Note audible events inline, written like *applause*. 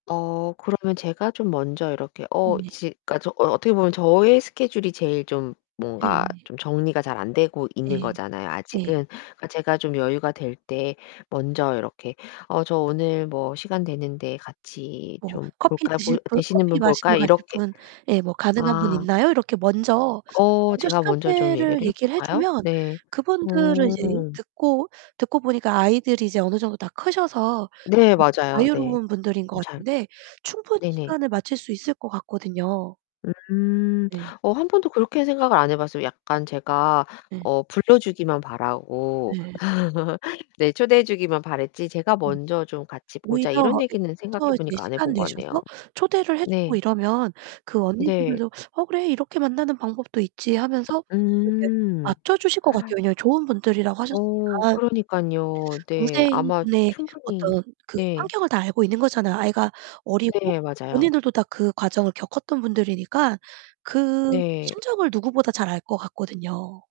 어, 그러면 제가 좀 먼저 이렇게 어 네. 지 그러니까 저 어 어떻게 보면 저의 스케줄이 제일 좀 뭔가 네. 좀 정리가 잘 안 되고 있는 네. 거잖아요 네. 아직은. 제가 좀 여유가 될 때 먼저 이렇게 "어, 저 오늘 뭐 시간 되는데 같이 뭐 좀 "커피 볼까요? 드실 볼 분, 되시는 커피 분 마시러 볼까?" 가실 이렇게 분?" 예, 뭐 "가능한 분 아. 있나요?" 이렇게 먼저 어, 먼저 제가 먼저 좀 시간대를 얘기를 해 얘기를 해 볼까요? 주면 네. 그분들을 이제 음. 듣고 듣고 보니까 아이들이 이제 어느 정도 다 크셔서 네, 맞아요. 네. 자유로운 분들인 것 좀 잘 같은데 충분히 네네. 시간을 맞출 수 있을 것 같거든요. 음. 네. 어, 1 번도 그렇게 생각을 안 해 봤어요. 약간 제가 네. 어 불러주기만 바라고 네. *laughs* 네. 초대해주기만 바랐지 제가 음. 먼저 좀 "같이 오히려 보자." 이런 이렇게 얘기는 생각해 먼저 이제 보니까 안 해 시간 본 것 같네요. 내셔서 초대를 해 주고 네. 이러면 그 네. 언니분들도 "어, 그래. 이렇게 만나는 방법도 있지." 하면서 좀 이렇게 음. 맞춰 주실 것 같아요. *gasps* 왜냐하면 좋은 분들이라고 어, 하셨으니까. 그러니깐요. 네. 아마 동생분의 충분히 어떤 그 네. 환경을 다 알고 있는 거잖아요. 아이가 어리고 네, 맞아요. 본인들도 다 그 과정을 겪었던 분들이니까 그 네. 심정을 누구보다 잘 알 것 같거든요.